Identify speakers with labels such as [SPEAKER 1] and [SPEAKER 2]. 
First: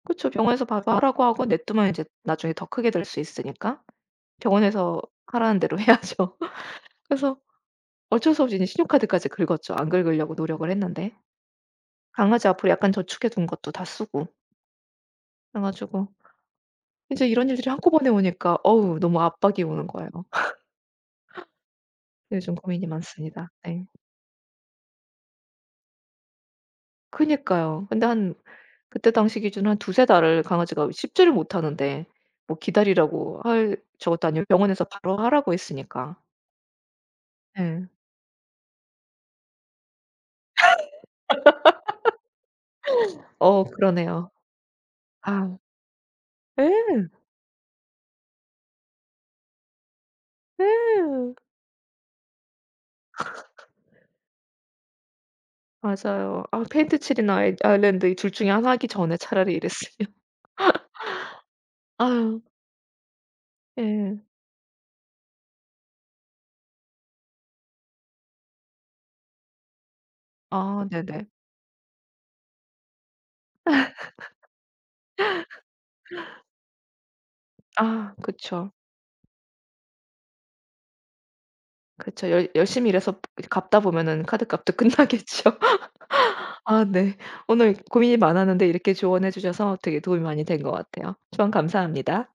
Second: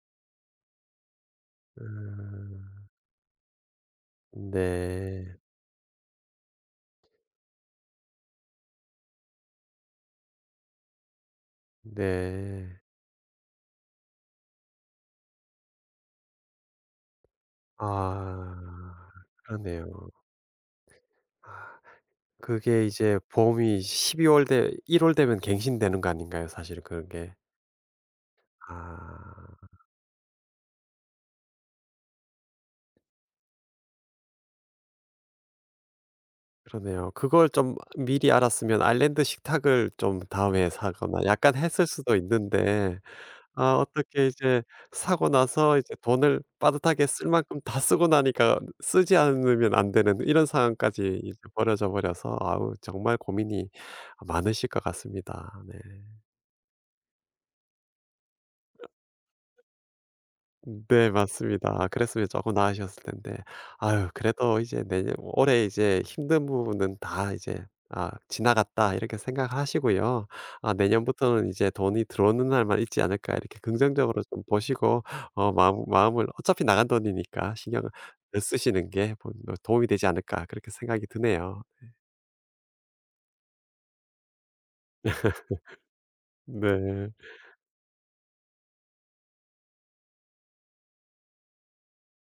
[SPEAKER 1] 그쵸. 병원에서 봐서 하라고 하고 냅두면 이제 나중에 더
[SPEAKER 2] 음.
[SPEAKER 1] 크게 될 수 있으니까 병원에서
[SPEAKER 2] 네.
[SPEAKER 1] 하라는 대로 해야죠. 그래서 어쩔 수 없이 이제 신용카드까지 긁었죠. 안 긁으려고 노력을 했는데. 강아지 앞으로
[SPEAKER 2] 네.
[SPEAKER 1] 약간 저축해 둔 것도 다 쓰고. 그래 가지고 이제 이런 일들이 한꺼번에 오니까
[SPEAKER 2] 아
[SPEAKER 1] 어 너무 압박이 오는 거예요.
[SPEAKER 2] 그러네요. 아.
[SPEAKER 1] 요즘
[SPEAKER 2] 그게
[SPEAKER 1] 고민이
[SPEAKER 2] 이제
[SPEAKER 1] 많습니다.
[SPEAKER 2] 보험이
[SPEAKER 1] 네.
[SPEAKER 2] 12 월 되 1 월 되면 갱신되는 거 아닌가요, 사실은 그게?
[SPEAKER 1] 그니까요. 근데 한 그때 당시
[SPEAKER 2] 아.
[SPEAKER 1] 기준으로 한 2-3 달을 강아지가 씹지를 못하는데 뭐 기다리라고 할 저것도 아니고 병원에서 바로 하라고 했으니까.
[SPEAKER 2] 그러네요. 그걸 좀
[SPEAKER 1] 네.
[SPEAKER 2] 미리 알았으면 아일랜드 식탁을 좀 다음에 사거나 약간 했을 수도 있는데
[SPEAKER 1] 어
[SPEAKER 2] 아 어떻게
[SPEAKER 1] 그러네요.
[SPEAKER 2] 이제 사고
[SPEAKER 1] 아.
[SPEAKER 2] 나서 이제 돈을 빠듯하게
[SPEAKER 1] 예.
[SPEAKER 2] 쓸 만큼 다 쓰고 나니까 쓰지 않으면 안 되는 이런 상황까지
[SPEAKER 1] 예.
[SPEAKER 2] 이제 벌어져 버려서 아 정말 고민이 아 많으실 것 같습니다. 네.
[SPEAKER 1] 맞아요. 아 페인트칠이나 이 아일랜드 이 둘 중에 하나 하기 전에 차라리 이랬으면.
[SPEAKER 2] 네 맞습니다. 아 그랬으면
[SPEAKER 1] 아.
[SPEAKER 2] 쪼끔 나으셨을 텐데. 아유
[SPEAKER 1] 예.
[SPEAKER 2] 그래도 이제 내년 올해 이제 힘든 부분은 다 이제 '아 지나갔다.' 이렇게 생각하시고요. 아
[SPEAKER 1] 아 네네.
[SPEAKER 2] 내년부터는 이제 돈이 들어오는 날만 있지 않을까 이렇게 긍정적으로 좀 보시고 어 마음 마음을 어차피 나간 돈이니까 신경을
[SPEAKER 1] 아
[SPEAKER 2] 덜
[SPEAKER 1] 그쵸.
[SPEAKER 2] 쓰시는 게 본인 어 도움이 되지 않을까 그렇게 생각이 드네요. 네.
[SPEAKER 1] 그쵸. 열 열심히 일해서 이제 갚다 보면은 카드값도 끝나겠죠. 아
[SPEAKER 2] 네.
[SPEAKER 1] 네. 오늘 고민이 많았는데 이렇게 조언해 주셔서 되게 도움이 많이 된 것 같아요. 조언 감사합니다.